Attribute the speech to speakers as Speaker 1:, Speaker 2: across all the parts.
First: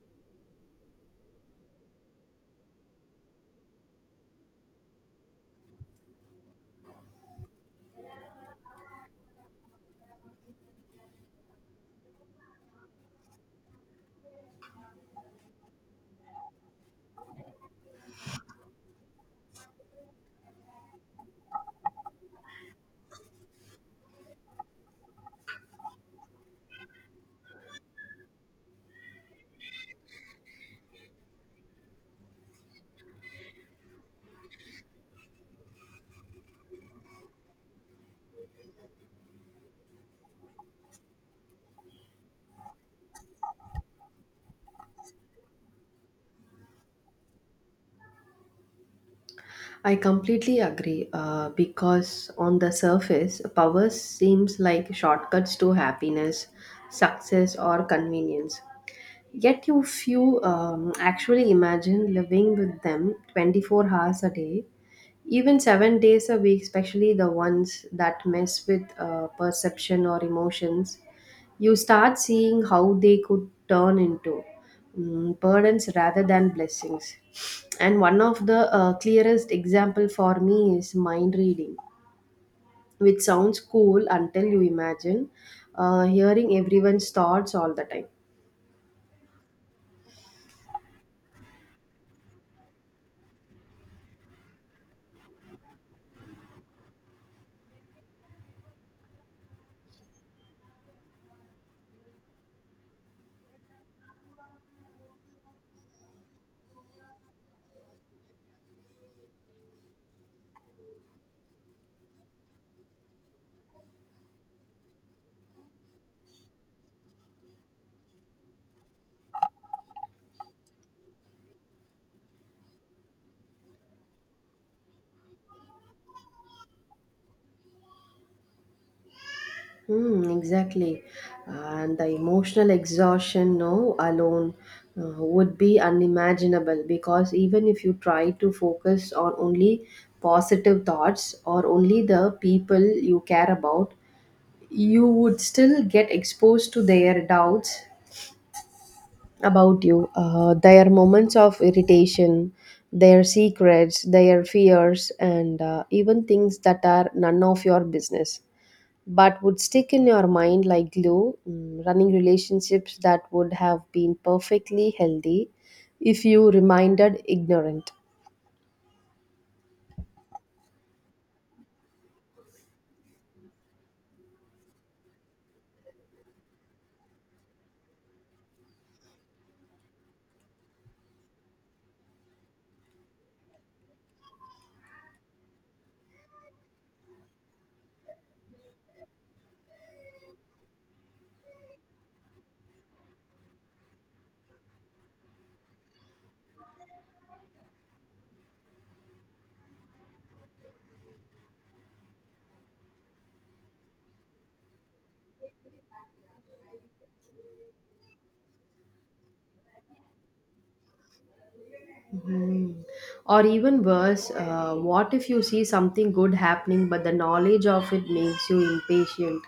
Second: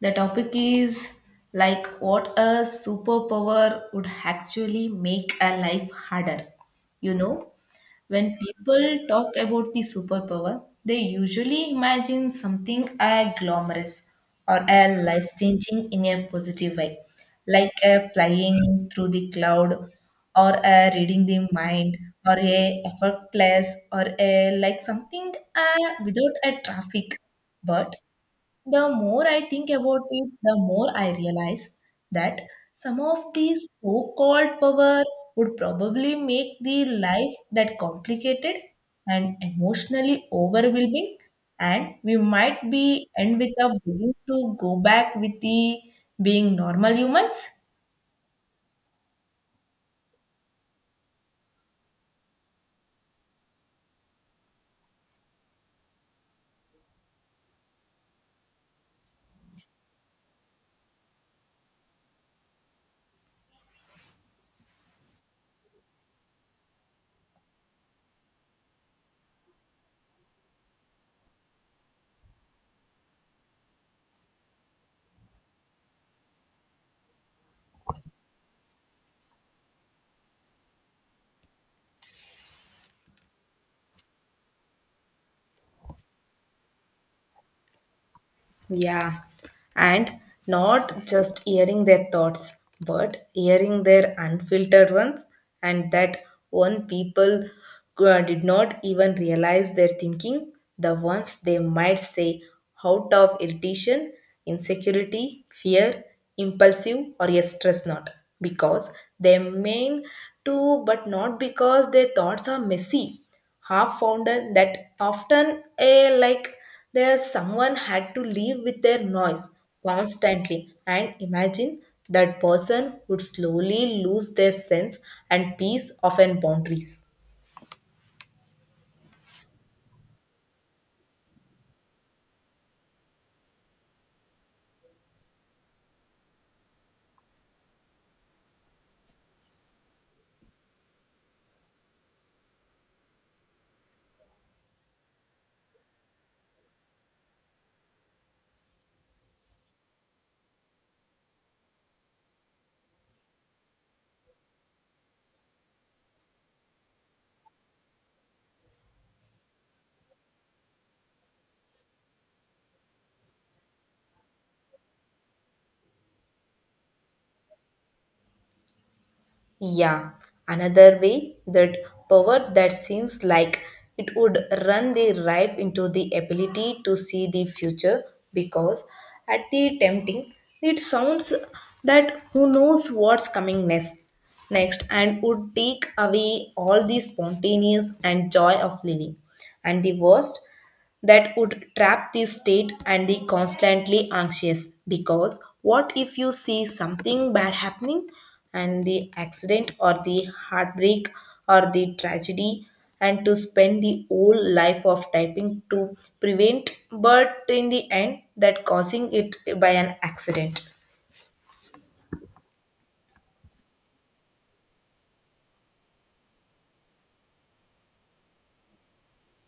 Speaker 1: The topic is like what a superpower would actually make a life harder. You know, when people talk about the superpower, they usually imagine something glamorous or a life changing in a positive way, like a flying through the cloud or a reading the mind or a effortless or a like something without a traffic. But the more I think about it, the more I realize that some of these so called power would probably make the life that complicated and emotionally overwhelming and we might be end with a willing to go back with the being normal humans.
Speaker 2: I completely agree, because on the surface, power seems like shortcuts to happiness, success, or convenience. Yet, you few actually imagine living with them 24 hours a day even 7 days a week, especially the ones that mess with perception or emotions, you start seeing how they could turn into burdens rather than blessings. And one of the clearest example for me is mind reading, which sounds cool until you imagine hearing everyone's thoughts all the time.
Speaker 1: Yeah, and not just hearing their thoughts, but hearing their unfiltered ones, and that one people did not even realize their thinking, the ones they might say out of irritation, insecurity, fear, impulsive, or a stress not, because they mean to, but not because their thoughts are messy. Half founder that often a like there someone had to live with their noise constantly and imagine that person would slowly lose their sense and peace of an boundaries.
Speaker 2: Hmm, exactly. And the emotional exhaustion, no, alone would be unimaginable because even if you try to focus on only positive thoughts or only the people you care about, you would still get exposed to their doubts about you, their moments of irritation, their secrets, their fears, and even things that are none of your business but would stick in your mind like glue, running relationships that would have been perfectly healthy if you remained ignorant.
Speaker 1: Yeah, another way that power that seems like it would run the rife into the ability to see the future because at the tempting it sounds that who knows what's coming next and would take away all the spontaneous and joy of living, and the worst that would trap the state and the constantly anxious because what if you see something bad happening and the accident or the heartbreak or the tragedy and to spend the whole life of typing to prevent but in the end that causing it by an accident.
Speaker 2: Mhm. Or even worse, what if you see something good happening but the knowledge of it makes you impatient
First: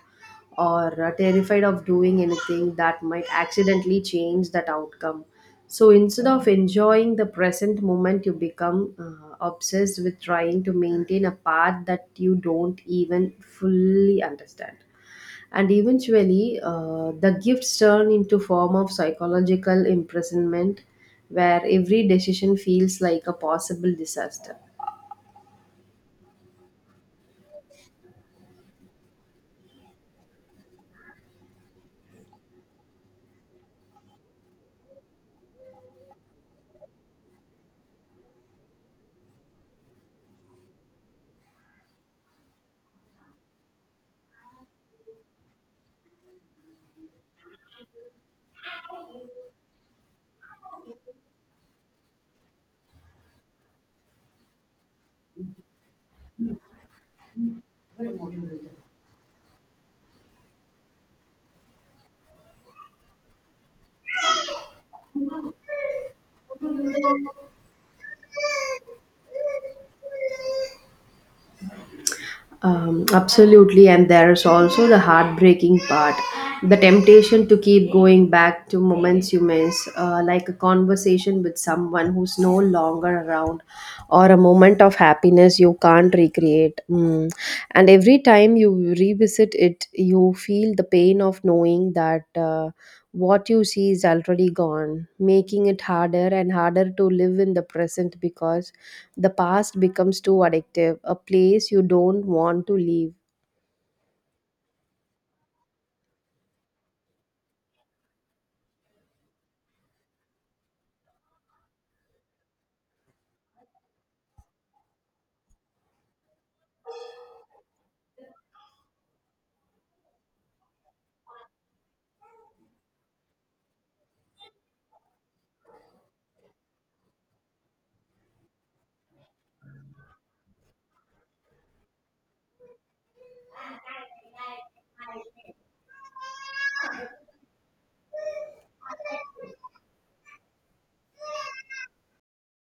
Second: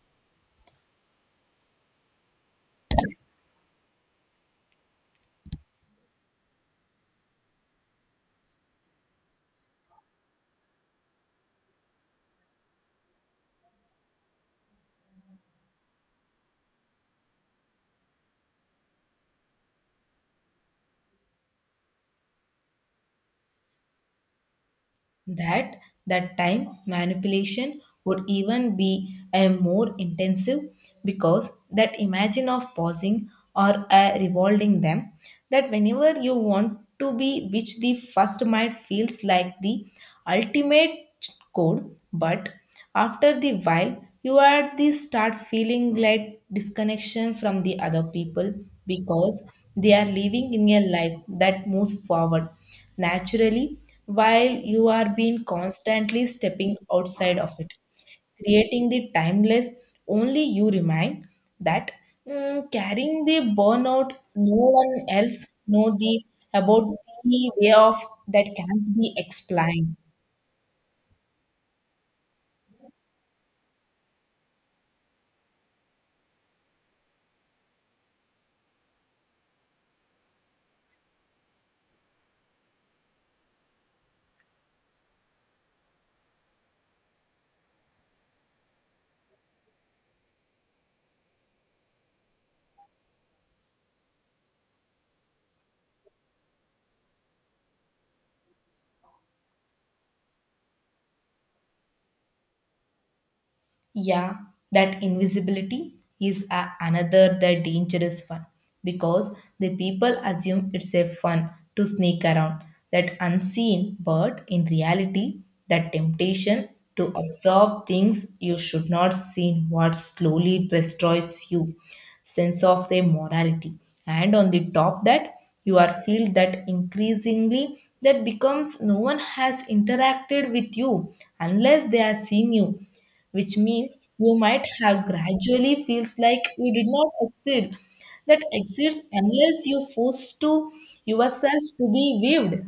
Speaker 2: or terrified of doing anything that might accidentally change that outcome? So instead of enjoying the present moment, you become obsessed with trying to maintain a path that you don't even fully understand and eventually the gifts turn into form of psychological imprisonment where every decision feels like a possible disaster.
Speaker 1: That that time manipulation would even be a more intensive because that imagine of pausing or revolving them that whenever you want to be, which the first mind feels like the ultimate code, but after the while you are the start feeling like disconnection from the other people because they are living in a life that moves forward naturally while you are being constantly stepping outside of it, creating the timeless only you remind that carrying the burnout no one else know the about the way of that can't be explained.
Speaker 2: Absolutely, and there's also the heartbreaking part, the temptation to keep going back to moments you miss, like a conversation with someone who's no longer around or a moment of happiness you can't recreate. Mm. And every time you revisit it, you feel the pain of knowing that what you see is already gone, making it harder and harder to live in the present because the past becomes too addictive, a place you don't want to leave.
Speaker 1: Yeah, that invisibility is another the dangerous one because the people assume it's a fun to sneak around that unseen, but in reality, the temptation to absorb things you should not see what slowly destroys you sense of their morality, and on the top that you are feel that increasingly that becomes no one has interacted with you unless they have seen you, which means you might have gradually feels like you did not exceed that exists unless you force to yourself to be waved,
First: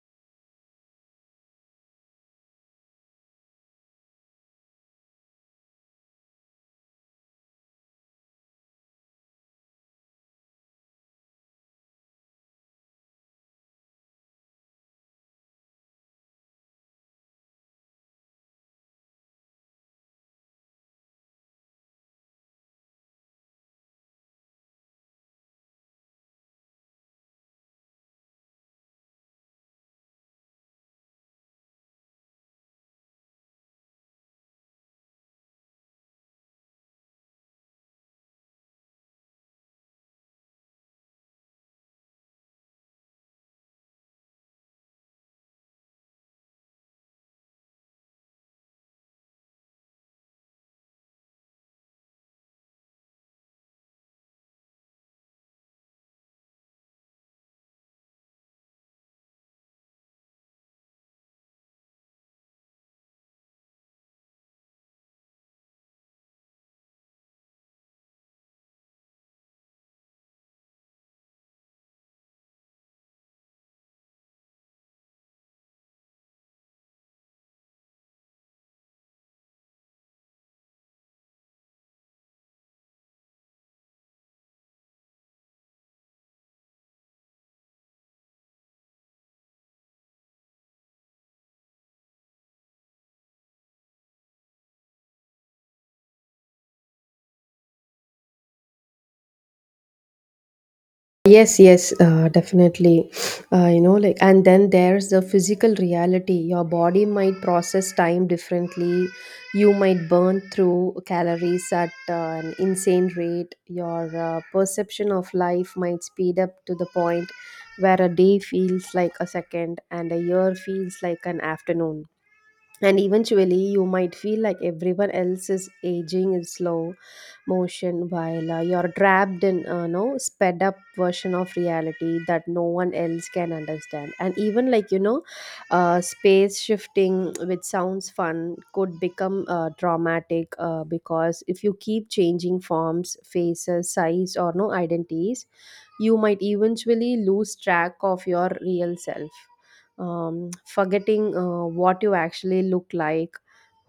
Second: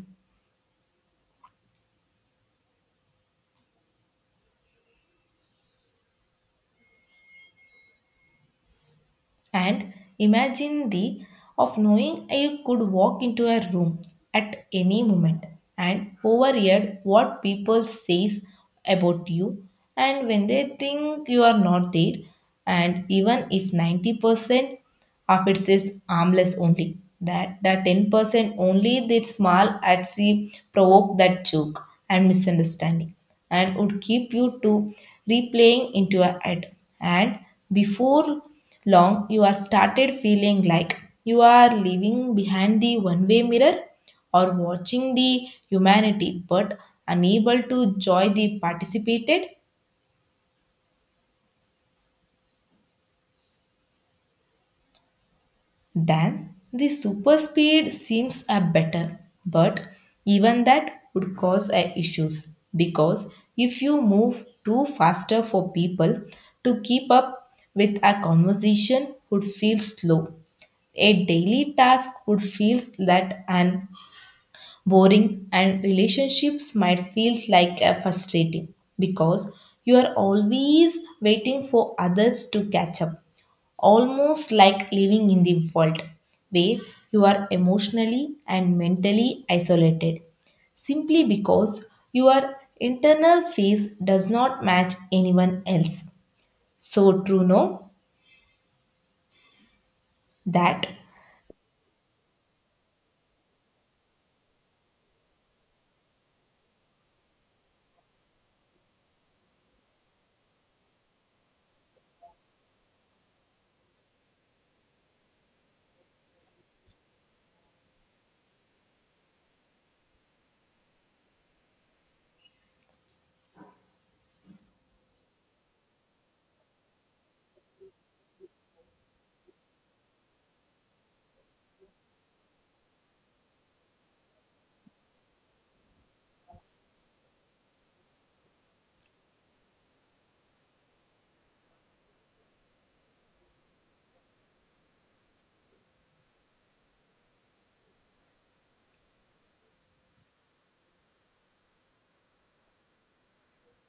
Speaker 1: and imagine the of knowing you could walk into a room at any moment and overhear what people says about you and when they think you are not there. And even if 90% of it says harmless only. That the 10% only that small at sea provoke that joke and misunderstanding and would keep you to replaying into your head. And before long you are started feeling like you are living behind the one-way mirror or watching the humanity but unable to join the participated. Then the super speed seems a better, but even that would cause a issues because if you move too faster for people to keep up, with a conversation would feel slow. A daily task would feel that and boring, and relationships might feel like a frustrating because you are always waiting for others to catch up, almost like living in the world where you are emotionally and mentally isolated simply because your internal phase does not match anyone else, so true no that.
Speaker 2: Yes, yes, definitely. Like, and then there's the physical reality. Your body might process time differently. You might burn through calories at an insane rate. Your perception of life might speed up to the point where a day feels like a second and a year feels like an afternoon, and eventually you might feel like everyone else is aging in slow motion while you're trapped in a no sped up version of reality that no one else can understand. And even, like, you know, space shifting, which sounds fun, could become dramatic, because if you keep changing forms, faces, size, or no identities, you might eventually lose track of your real self, forgetting what you actually look like,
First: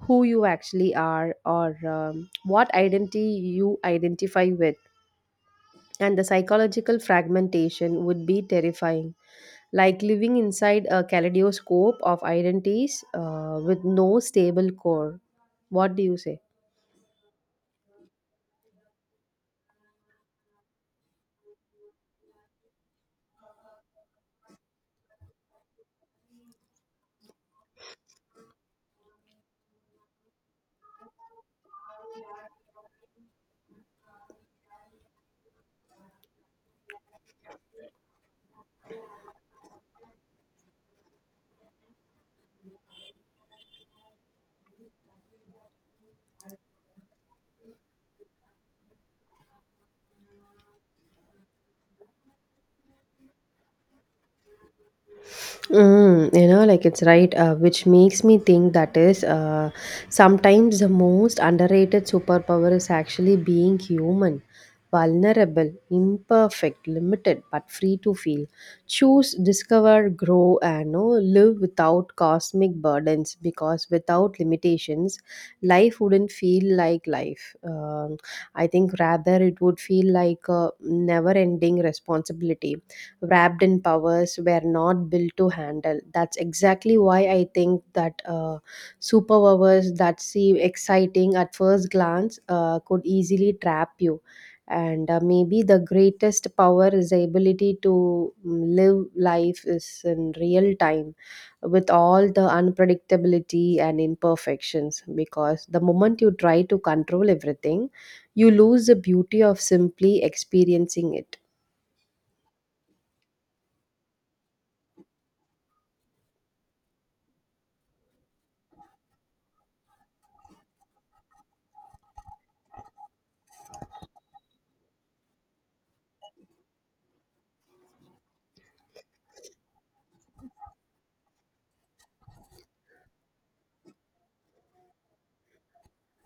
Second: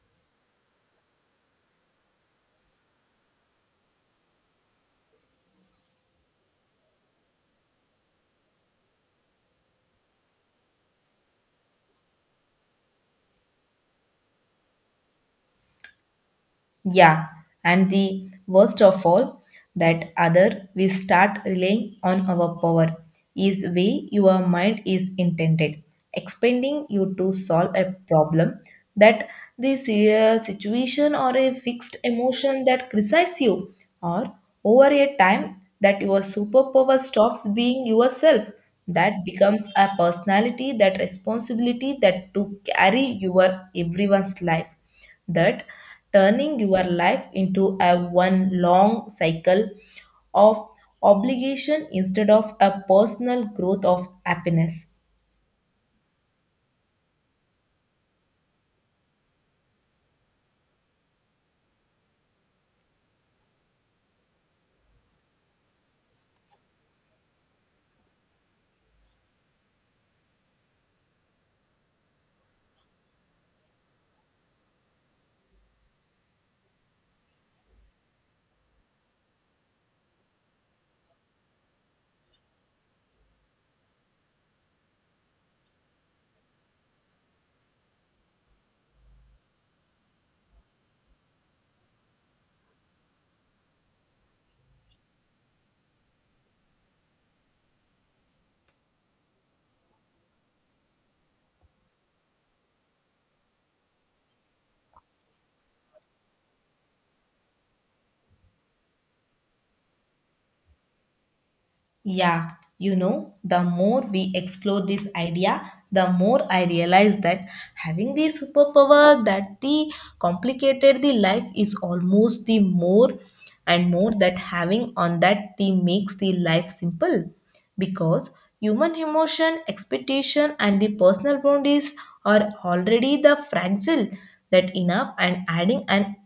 Speaker 2: who you actually are, or what identity you identify with. And the psychological fragmentation would be terrifying, like living inside a kaleidoscope of identities with no stable core. What do you say?
Speaker 1: Yeah, and the worst of all, that other we start relying on our power is way your mind is intended, expanding you to solve a problem, that this situation or a fixed emotion that criticizes you, or over a time that your superpower stops being yourself. That becomes a personality, that responsibility that to carry your everyone's life, that turning your life into a one long cycle of obligation instead of a personal growth of happiness.
Speaker 2: Mm, like, it's right, which makes me think that is, sometimes the most underrated superpower is actually being human, vulnerable, imperfect, limited, but free to feel. Choose, discover, grow, and know, live without cosmic burdens because without limitations, life wouldn't feel like life. I think rather it would feel like a never ending responsibility wrapped in powers were not built to handle. That's exactly why I think that superpowers that seem exciting at first glance could easily trap you. And maybe the greatest power is the ability to live life is in real time with all the unpredictability and imperfections, because the moment you try to control everything, you lose the beauty of simply experiencing it.
Speaker 1: Yeah, you know, the more we explore this idea, the more I realize that having the superpower that the complicated the life is almost the more and more that having on that the makes the life simple, because human emotion, expectation and the personal boundaries are already the fragile that enough, and adding an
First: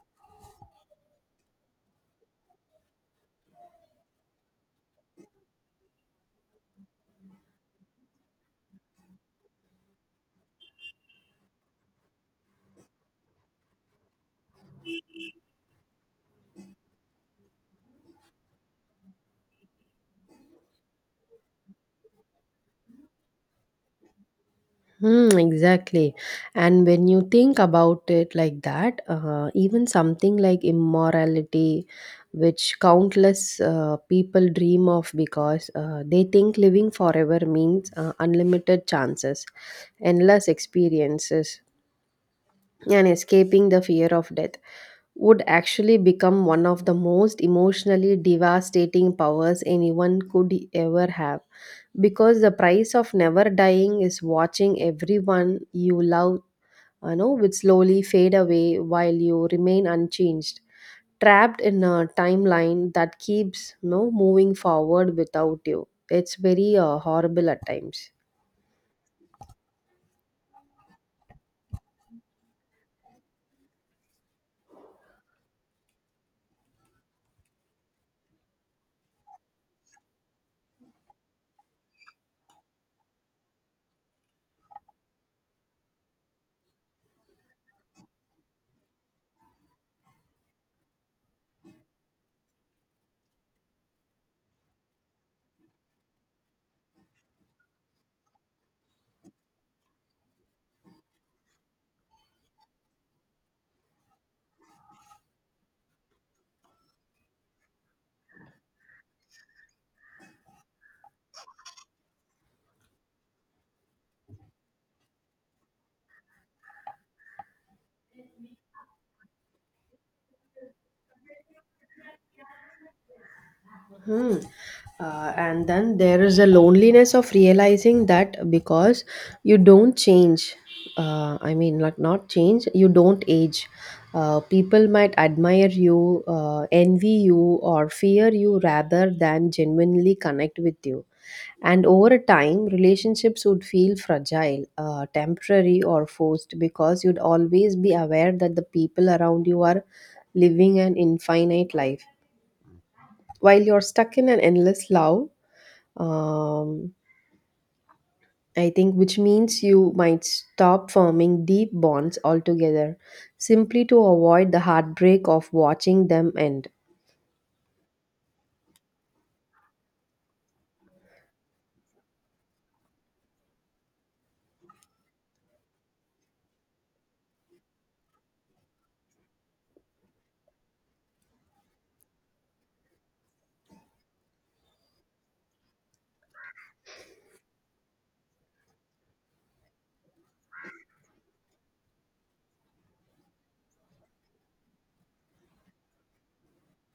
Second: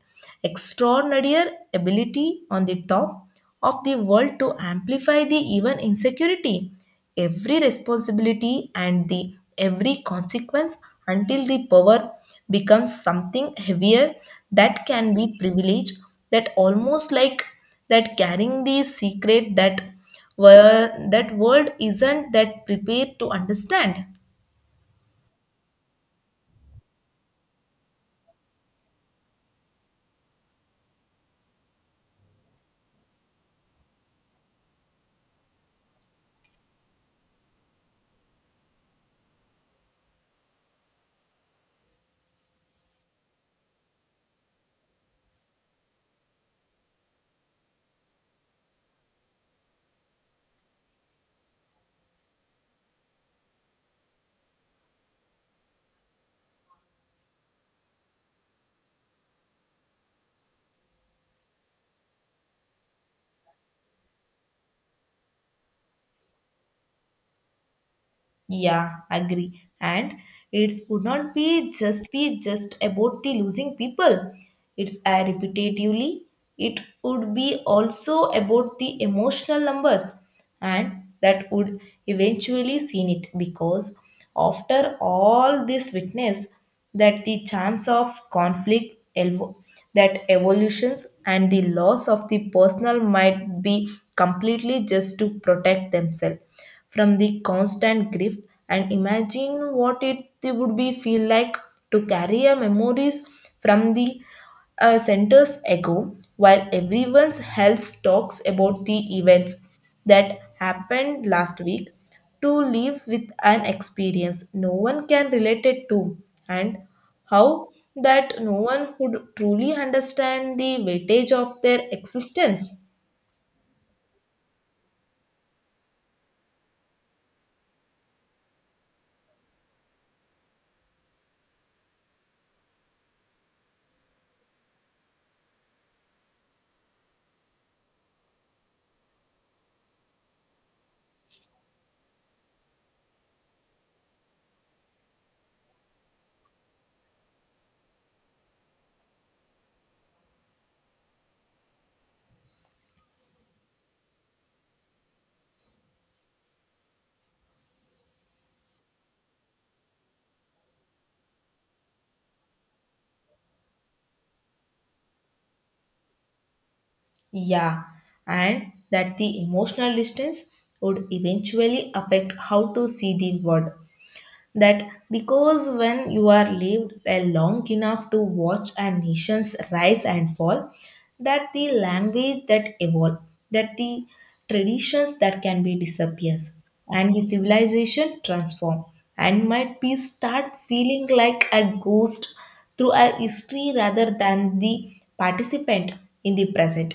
Speaker 1: extraordinary ability on the top of the world to amplify the even insecurity, every responsibility and the every consequence, until the power becomes something heavier that can be privilege, that almost like that carrying the secret that were that world isn't that prepared to understand.
Speaker 2: Hmm, exactly. And when you think about it like that, even something like immorality, which countless people dream of because they think living forever means unlimited chances, endless experiences, and escaping the fear of death, would actually become one of the most emotionally devastating powers anyone could ever have, because the price of never dying is watching everyone you love would slowly fade away while you remain unchanged, trapped in a timeline that keeps moving forward without you. It's very horrible at times.
Speaker 1: Yeah, agree. And it would not be just about the losing people. It's repetitively. It would be also about the emotional numbers, and that would eventually seen it because after all this witness, that the chance of conflict, that evolutions and the loss of the personal might be completely just to protect themselves from the constant grief, and imagine what it would be feel like to carry a memories from the centers echo while everyone else talks about the events that happened last week, to live with an experience no one can relate it to, and how that no one would truly understand the weightage of their existence.
Speaker 2: Hmm. And then there is a loneliness of realizing that because you don't change, I mean, like, not change, you don't age. People might admire you, envy you, or fear you rather than genuinely connect with you. And over time, relationships would feel fragile, temporary, or forced, because you'd always be aware that the people around you are living an infinite life. While you're stuck in an endless love, um, I think, which means you might stop forming deep bonds altogether simply to avoid the heartbreak of watching them end.
Speaker 1: Yeah, and that the emotional distance would eventually affect how to see the world. That because when you are lived a long enough to watch a nation's rise and fall, that the language that evolve, that the traditions that can be disappears, and the civilization transform, and might be start feeling like a ghost through a history rather than the participant in the present,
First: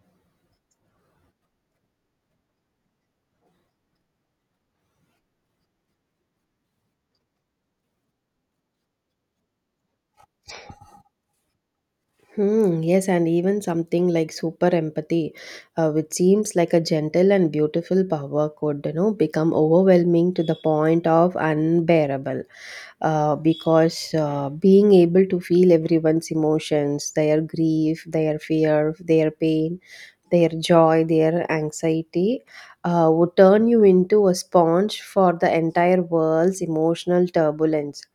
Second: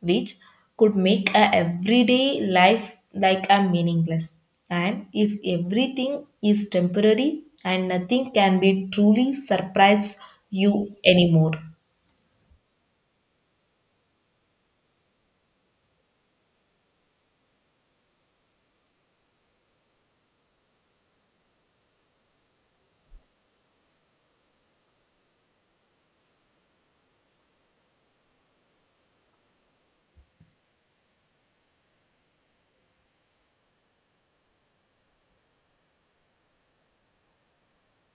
Speaker 1: which could make a everyday life like a meaningless, and if everything is temporary and nothing can be truly surprise you anymore.
Speaker 2: Hmm, yes, and even something like super empathy, which seems like a gentle and beautiful power, could, you know, become overwhelming to the point of unbearable. Because being able to feel everyone's emotions, their grief, their fear, their pain, their joy, their anxiety, would turn you into a sponge for the entire world's emotional turbulence.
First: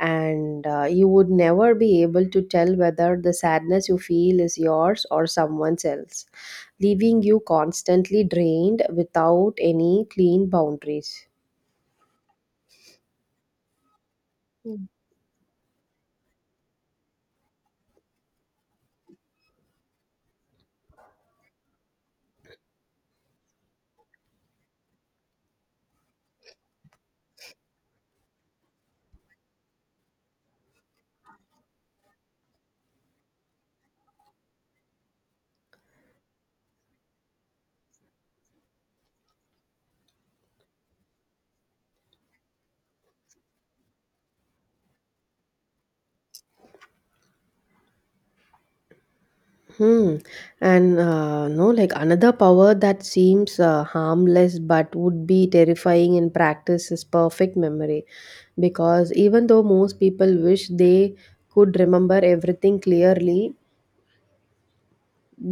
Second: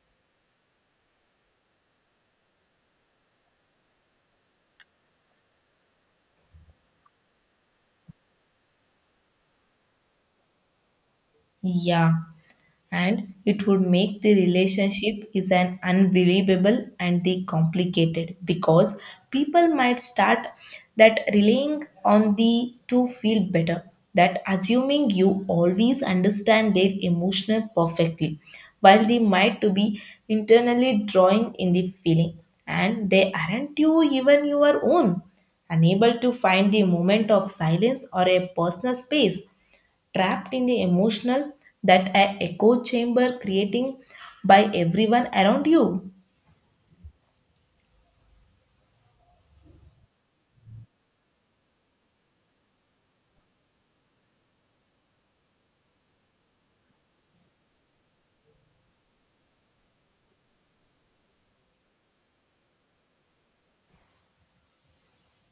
Speaker 2: And you would never be able to tell whether the sadness you feel is yours or someone else's, leaving you constantly drained without any clean boundaries.
Speaker 1: Yeah, and it would make the relationship is an unbelievable and the complicated because people might start that relying on the to feel better, that assuming you always understand their emotional perfectly, while they might to be internally drawing in the feeling, and they aren't you even your own, unable to find the moment of silence or a personal space, trapped in the emotional that a echo chamber creating by everyone around you.
Speaker 2: Hmm. And no, like, another power that seems harmless but would be terrifying in practice is perfect memory. Because even though most people wish they could remember everything clearly,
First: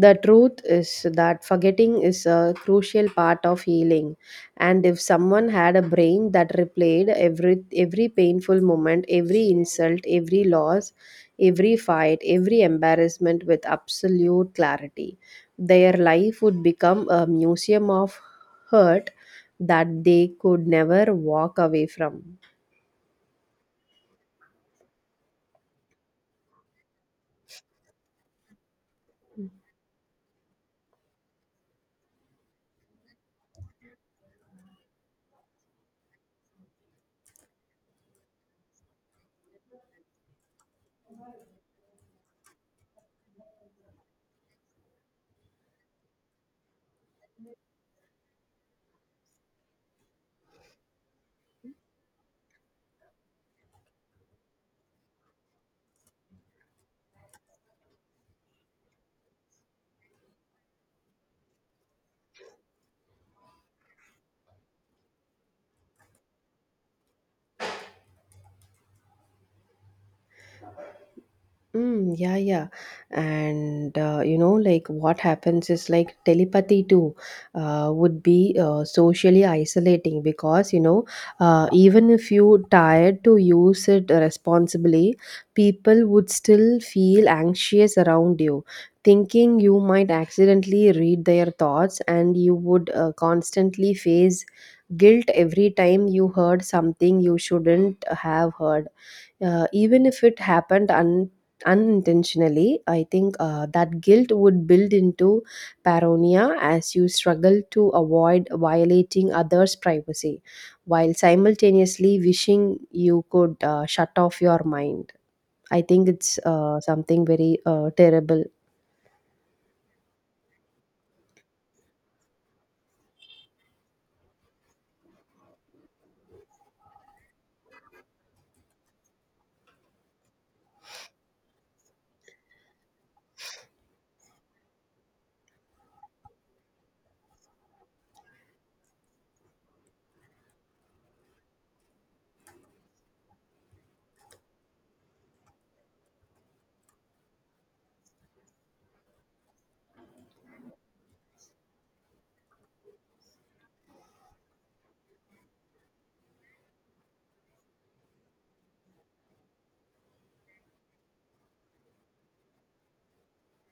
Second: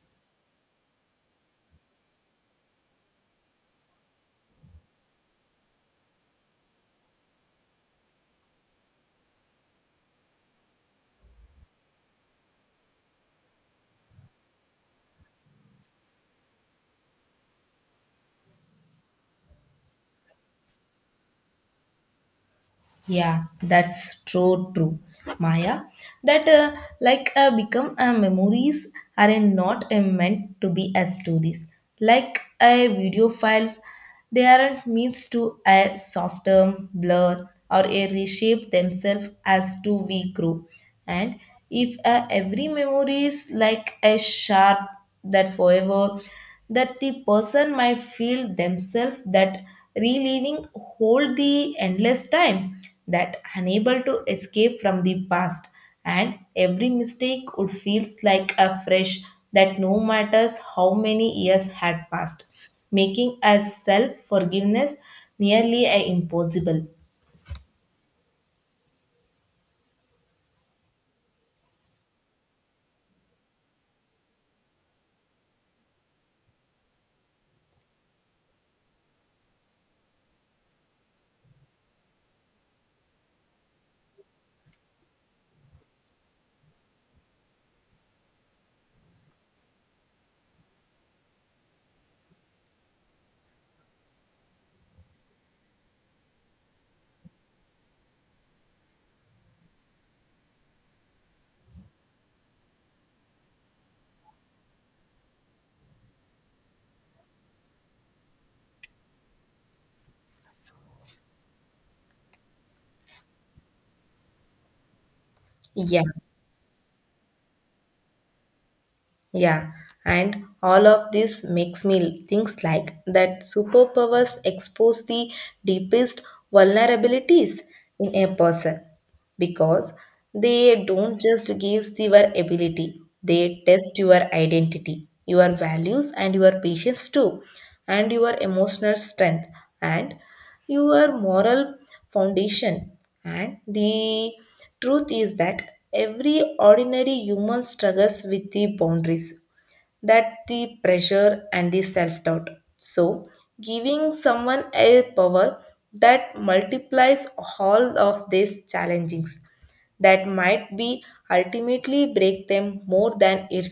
Speaker 2: the truth is that forgetting is a crucial part of healing. And if someone had a brain that replayed every painful moment, every insult, every loss, every fight, every embarrassment with absolute clarity, their life would become a museum of hurt that they could never walk away from.
Speaker 1: Yeah, that's true, true, Maya. That like become memories are not meant to be as stories, like video files. They aren't means to a softer blur or a reshape themselves as to we grow, and if every memory is like a sharp that forever, that the person might feel themselves that reliving hold the endless time, that unable to escape from the past, and every mistake would feels like a fresh that no matters how many years had passed, making a self forgiveness nearly a impossible.
Speaker 2: Mm, yeah, yeah. And like, what happens is, like, telepathy too would be socially isolating because even if you tired to use it responsibly, people would still feel anxious around you, thinking you might accidentally read their thoughts, and you would constantly face guilt every time you heard something you shouldn't have heard, even if it happened unintentionally. I think that guilt would build into paranoia as you struggle to avoid violating others privacy while simultaneously wishing you could shut off your mind. I
Speaker 1: Yeah.
Speaker 2: think it's something very terrible.
Speaker 1: Yeah, and all of this makes me think like that superpowers expose the deepest vulnerabilities in a person, because they don't just give your ability, they test your identity, your values, and your patience too, and your emotional strength. And your moral foundation. And the truth is that every ordinary human struggles with the boundaries, that the pressure and the self doubt. So, giving someone a power that multiplies all of these challenges that might be ultimately break them more than it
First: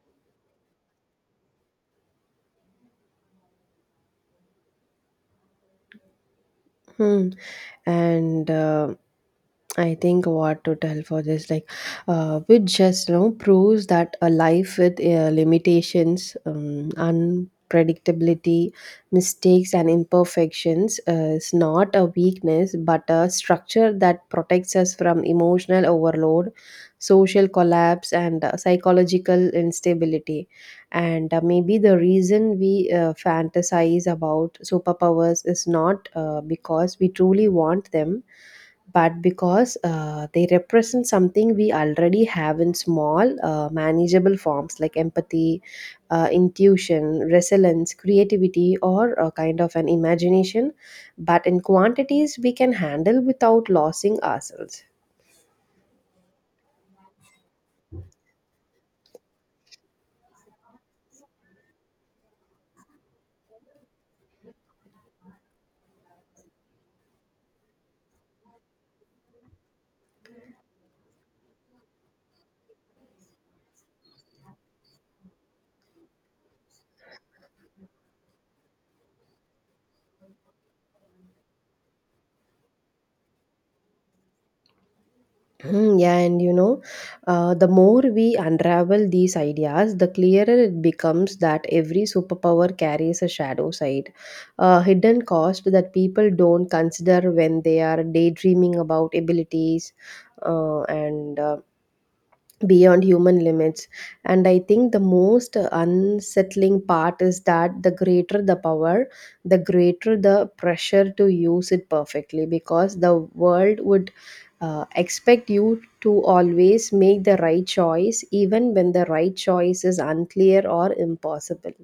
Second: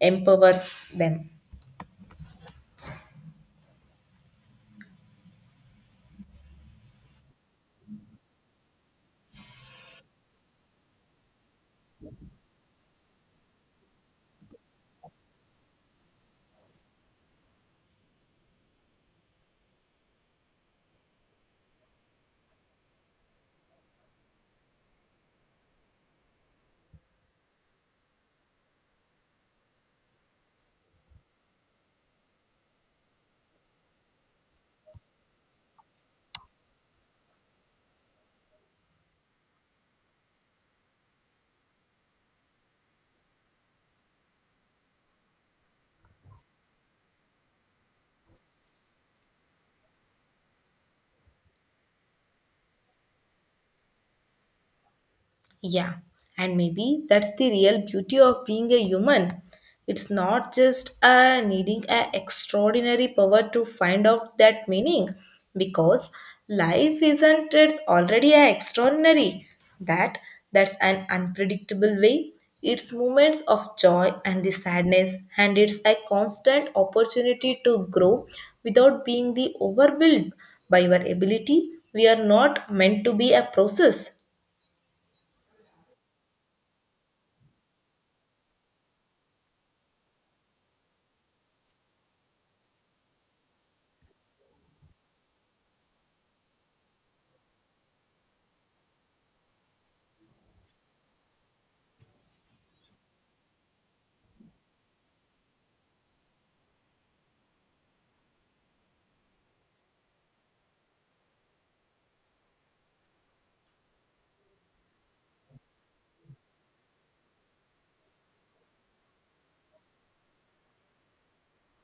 Speaker 1: empowers them.
Speaker 2: Hmm. And I think what to tell for this, like, which just proves that a life with limitations, unpredictability, mistakes, and imperfections is not a weakness, but a structure that protects us from emotional overload, social collapse, and psychological instability, and maybe the reason we fantasize about superpowers is not because we truly want them, but because they represent something we already have in small, manageable forms, like empathy, intuition, resilience, creativity, or a kind of an imagination, but in quantities we can handle without losing ourselves.
Speaker 1: Yeah, and maybe that's the real beauty of being a human. It's not just needing an extraordinary power to find out that meaning, because life isn't it's already a extraordinary. That that's an unpredictable way. It's moments of joy and the sadness, and it's a constant opportunity to grow without being the overwhelmed by your ability. We are not meant to be a process.
Speaker 2: Hmm, yeah, and the more we unravel these ideas, the clearer it becomes that every superpower carries a shadow side, a hidden cost that people don't consider when they are daydreaming about abilities, and beyond human limits. And I think the most unsettling part is that the greater the power, the greater the pressure to use it perfectly, because the world would expect you to always make the right choice even when the right choice is unclear or impossible.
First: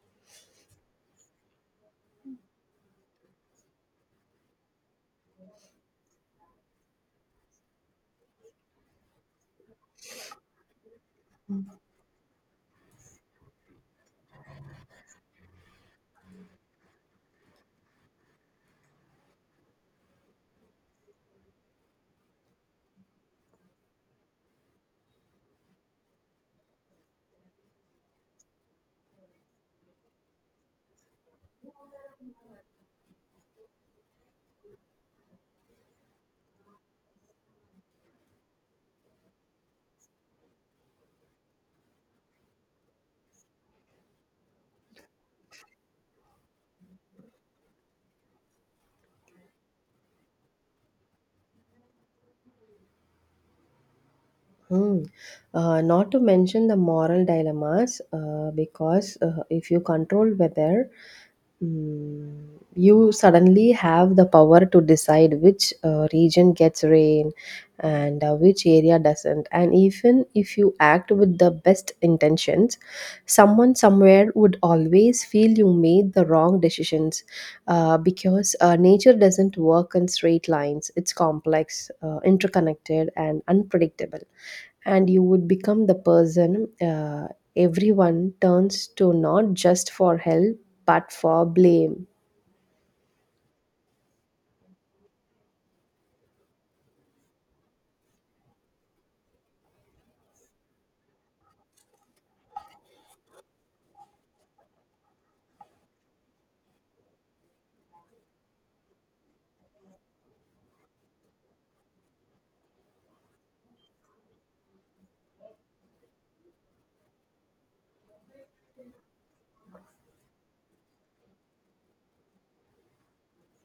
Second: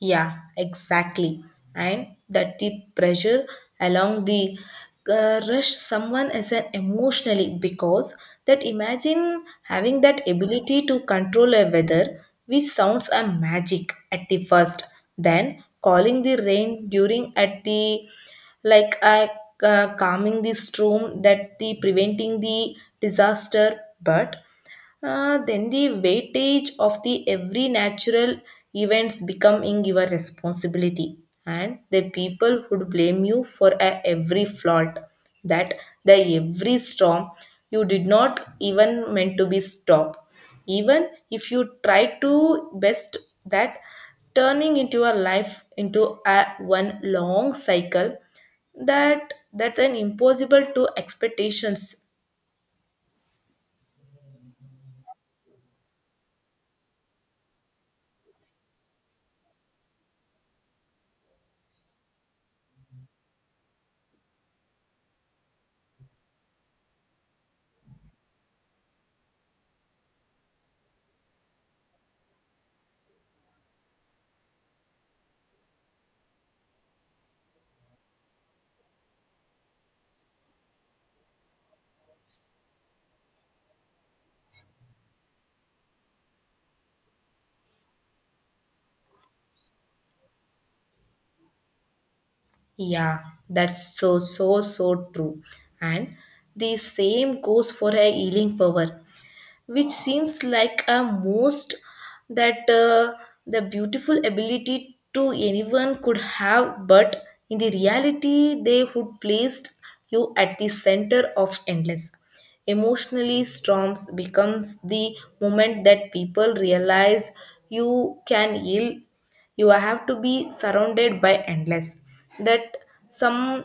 Speaker 1: Yeah, exactly. And that the pressure along the rush someone as an emotionally, because that imagine having that ability to control a weather, which sounds a magic at the first, then calling the rain during at the like a calming the storm that the preventing the disaster, but then the weightage of the every natural events becoming your responsibility, and the people would blame you for a every fault, that the every storm you did not even meant to be stopped even if you try to best, that turning into a life into a one long cycle that that an impossible to expectations.
Speaker 2: Hmm. Not to mention the moral dilemmas, because if you control weather, mm, you suddenly have the power to decide which region gets rain and which area doesn't. And even if you act with the best intentions, someone somewhere would always feel you made the wrong decisions, because nature doesn't work in straight lines. It's complex, interconnected, and unpredictable. And you would become the person everyone turns to, not just for help but for blame.
Speaker 1: Yeah, that's so, so, so true. And the same goes for a healing power, which seems like a most that the beautiful ability to anyone could have, but in the reality they would placed you at the center of endless emotionally storms, becomes the moment that people realize you can heal, you have to be surrounded by endless that some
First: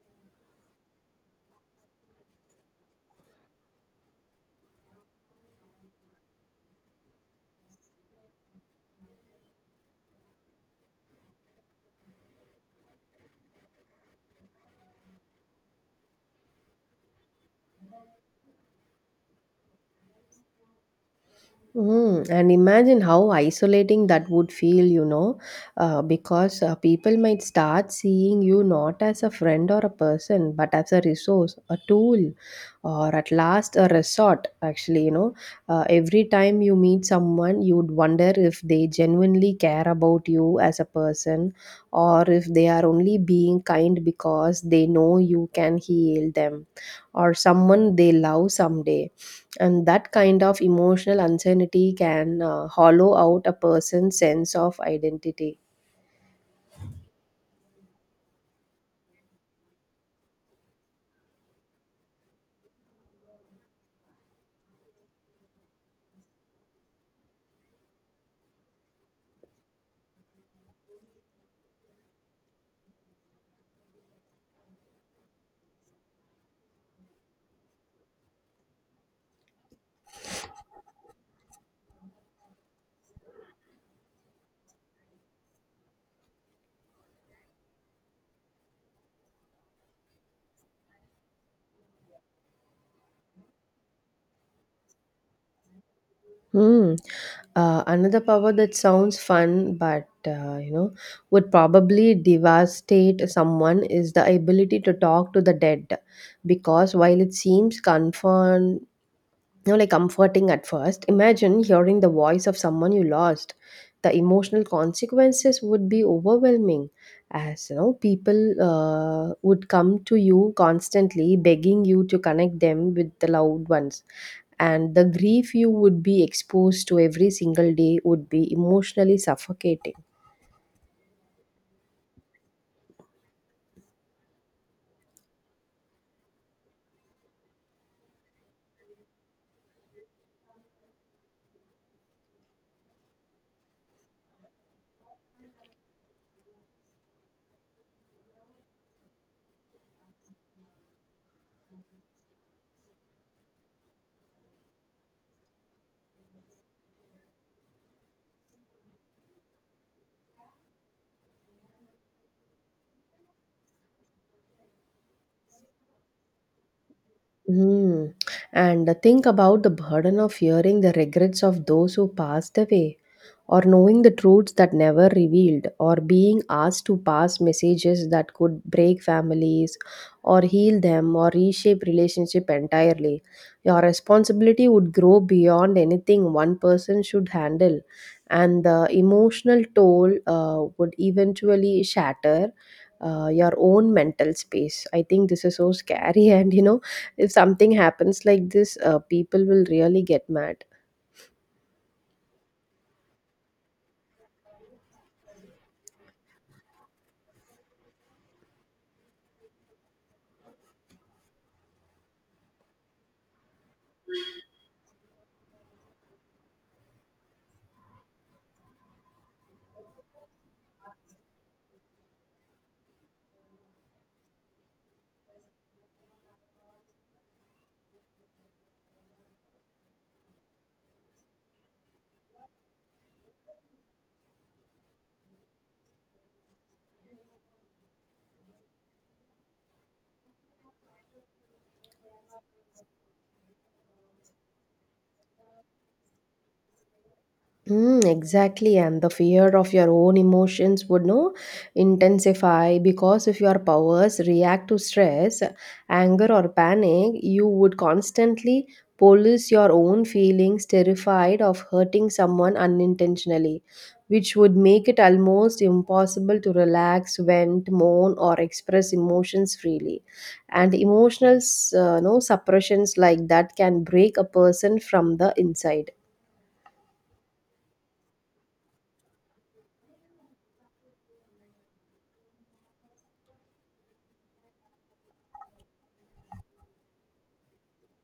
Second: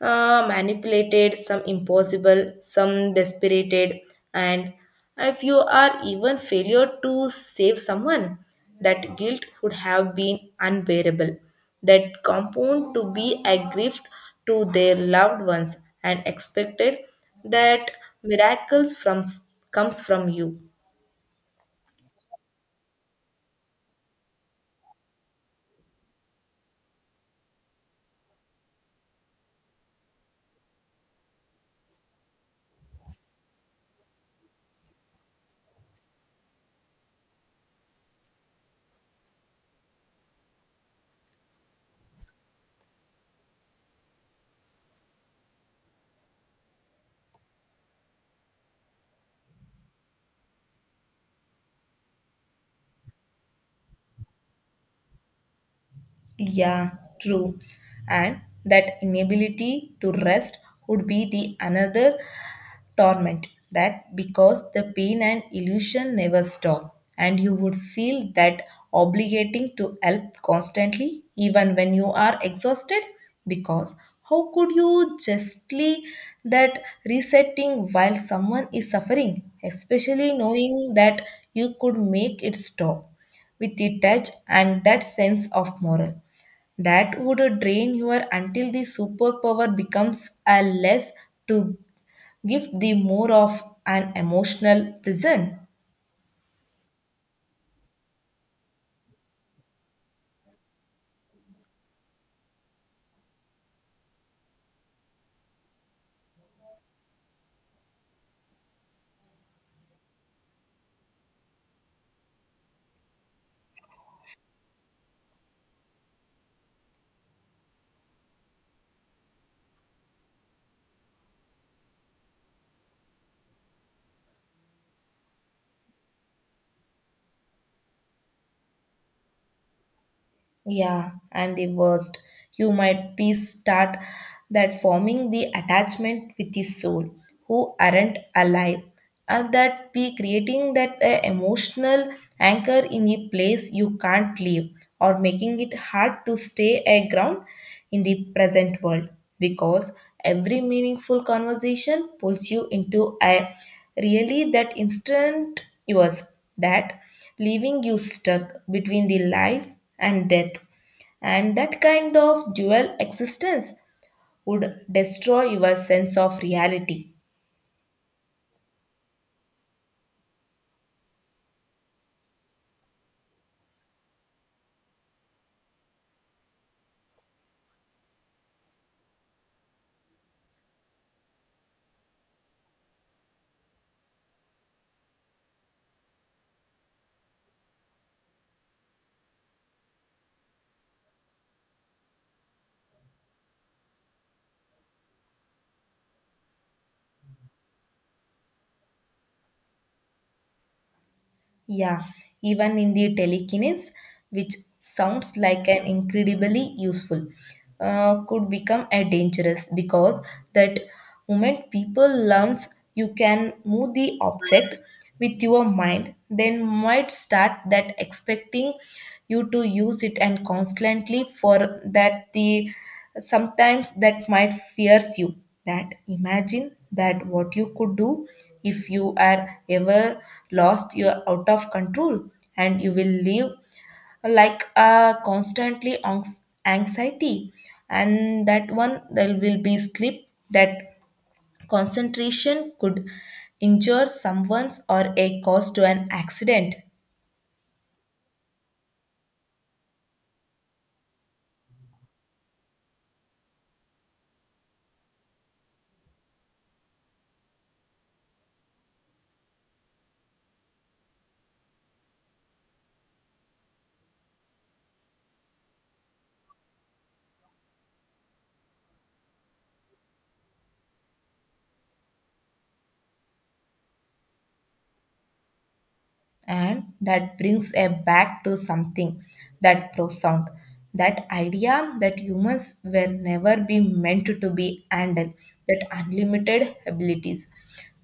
Speaker 1: manipulated, some impossible, some desperated, and if you are even failure to save someone, that guilt would have been unbearable. That compound to be a gift to their loved ones, and expected that miracles from comes from you.
Speaker 2: Mm, and imagine how isolating that would feel, because people might start seeing you not as a friend or a person, but as a resource, a tool, or at last a resort. Actually, every time you meet someone, you'd wonder if they genuinely care about you as a person, or if they are only being kind because they know you can heal them, or someone they love someday. And that kind of emotional uncertainty can hollow out a person's sense of identity.
Speaker 1: Yeah, true. And that inability to rest would be the another torment, that because the pain and illusion never stop, and you would feel that obligating to help constantly even when you are exhausted, because how could you justly that resetting while someone is suffering, especially knowing that you could make it stop with the touch, and that sense of moral that would drain your until the superpower becomes a less to give the more of an emotional prison.
Speaker 2: Hmm. Another power that sounds fun, but, would probably devastate someone is the ability to talk to the dead, because while it seems comfort know like comforting at first, imagine hearing the voice of someone you lost. The emotional consequences would be overwhelming, as you know people would come to you constantly begging you to connect them with the loved ones, and the grief you would be exposed to every single day would be emotionally suffocating.
Speaker 1: Yeah, and the worst, you might be start that forming the attachment with the soul who aren't alive, and that be creating that emotional anchor in a place you can't leave, or making it hard to stay a ground in the present world, because every meaningful conversation pulls you into a really that instant yours, that leaving you stuck between the life and death, and that kind of dual existence would destroy your sense of reality.
Speaker 2: Mm. And think about the burden of hearing the regrets of those who passed away, or knowing the truths that never revealed, or being asked to pass messages that could break families, or heal them, or reshape relationship entirely. Your responsibility would grow beyond anything one person should handle, and the emotional toll would eventually shatter. Your own mental space. I think this is so scary, and if something happens like this, people will really get mad.
Speaker 1: Yeah, even in the telekinesis, which sounds like an incredibly useful, could become a dangerous, because that moment people learns you can move the object with your mind, then might start that expecting you to use it and constantly for that, the sometimes that might fears you, that imagine that what you could do if you are ever lost you're out of control, and you will live like a constantly anxiety, and that one there will be sleep that concentration could injure someone's or a cause to an accident.
Speaker 2: Mm, exactly, and the fear of your own emotions would no intensify, because if your powers react to stress, anger, or panic, you would constantly police your own feelings, terrified of hurting someone unintentionally, which would make it almost impossible to relax, vent, moan, or express emotions freely. And emotional, no, suppressions like that can break a person from the inside.
Speaker 1: And that brings a back to something that profound, that idea that humans were never be meant to be handled that unlimited abilities,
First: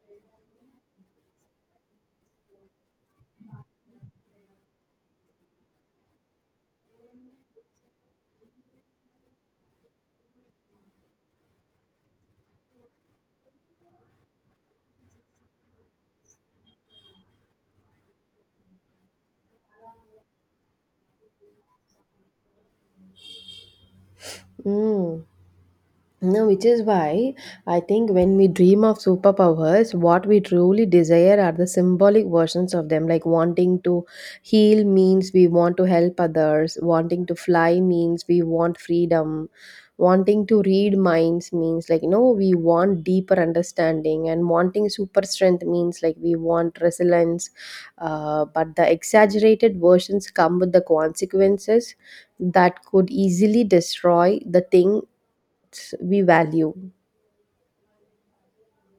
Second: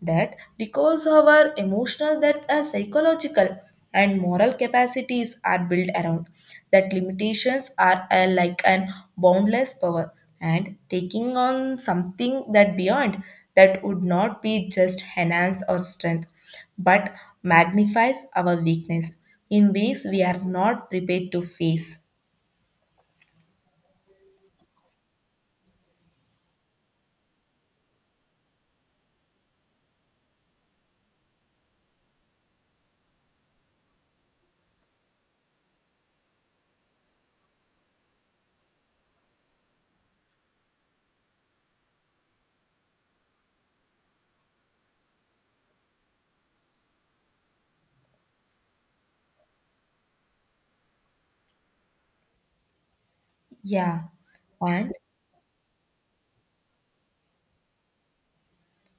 Speaker 1: that because our emotional that are psychological and moral capacities are built around that limitations are like an boundless power, and taking on something that beyond that would not be just enhance or strength, but magnifies our weakness in ways we are not prepared to face.
Speaker 2: Mm. No, which is why I think when we dream of superpowers, what we truly desire are the symbolic versions of them. Like, wanting to heal means we want to help others, wanting to fly means we want freedom, wanting to read minds means, like, you know, we want deeper understanding, and wanting super strength means, like, we want resilience. But the exaggerated versions come with the consequences that could easily
Speaker 1: Yeah,
Speaker 2: destroy the
Speaker 1: and
Speaker 2: thing we value.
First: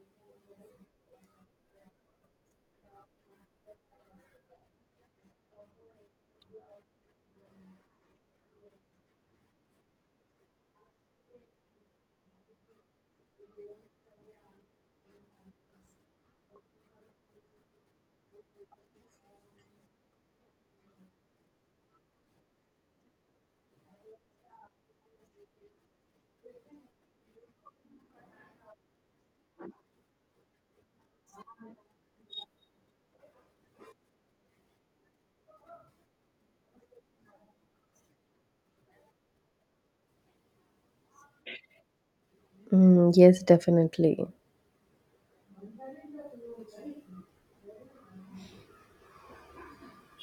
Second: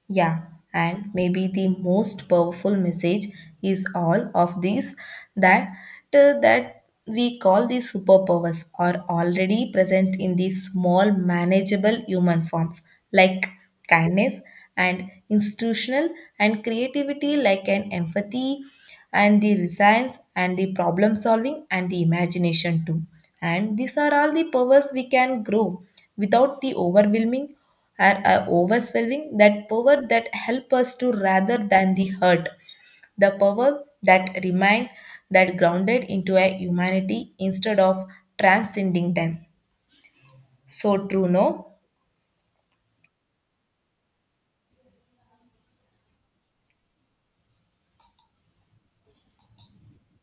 Speaker 1: Yeah, and maybe the most powerful message is all of these that that we call the superpowers are already present in the small manageable human forms, like kindness and institutional and creativity, like an empathy and the resilience and the problem solving and the imagination too, and these are all the powers we can grow without the overwhelming are overwhelming, that power that help us to rather than the hurt, the power that remind that grounded into a humanity instead of transcending them, so true no.
Speaker 2: Mm, yes, definitely.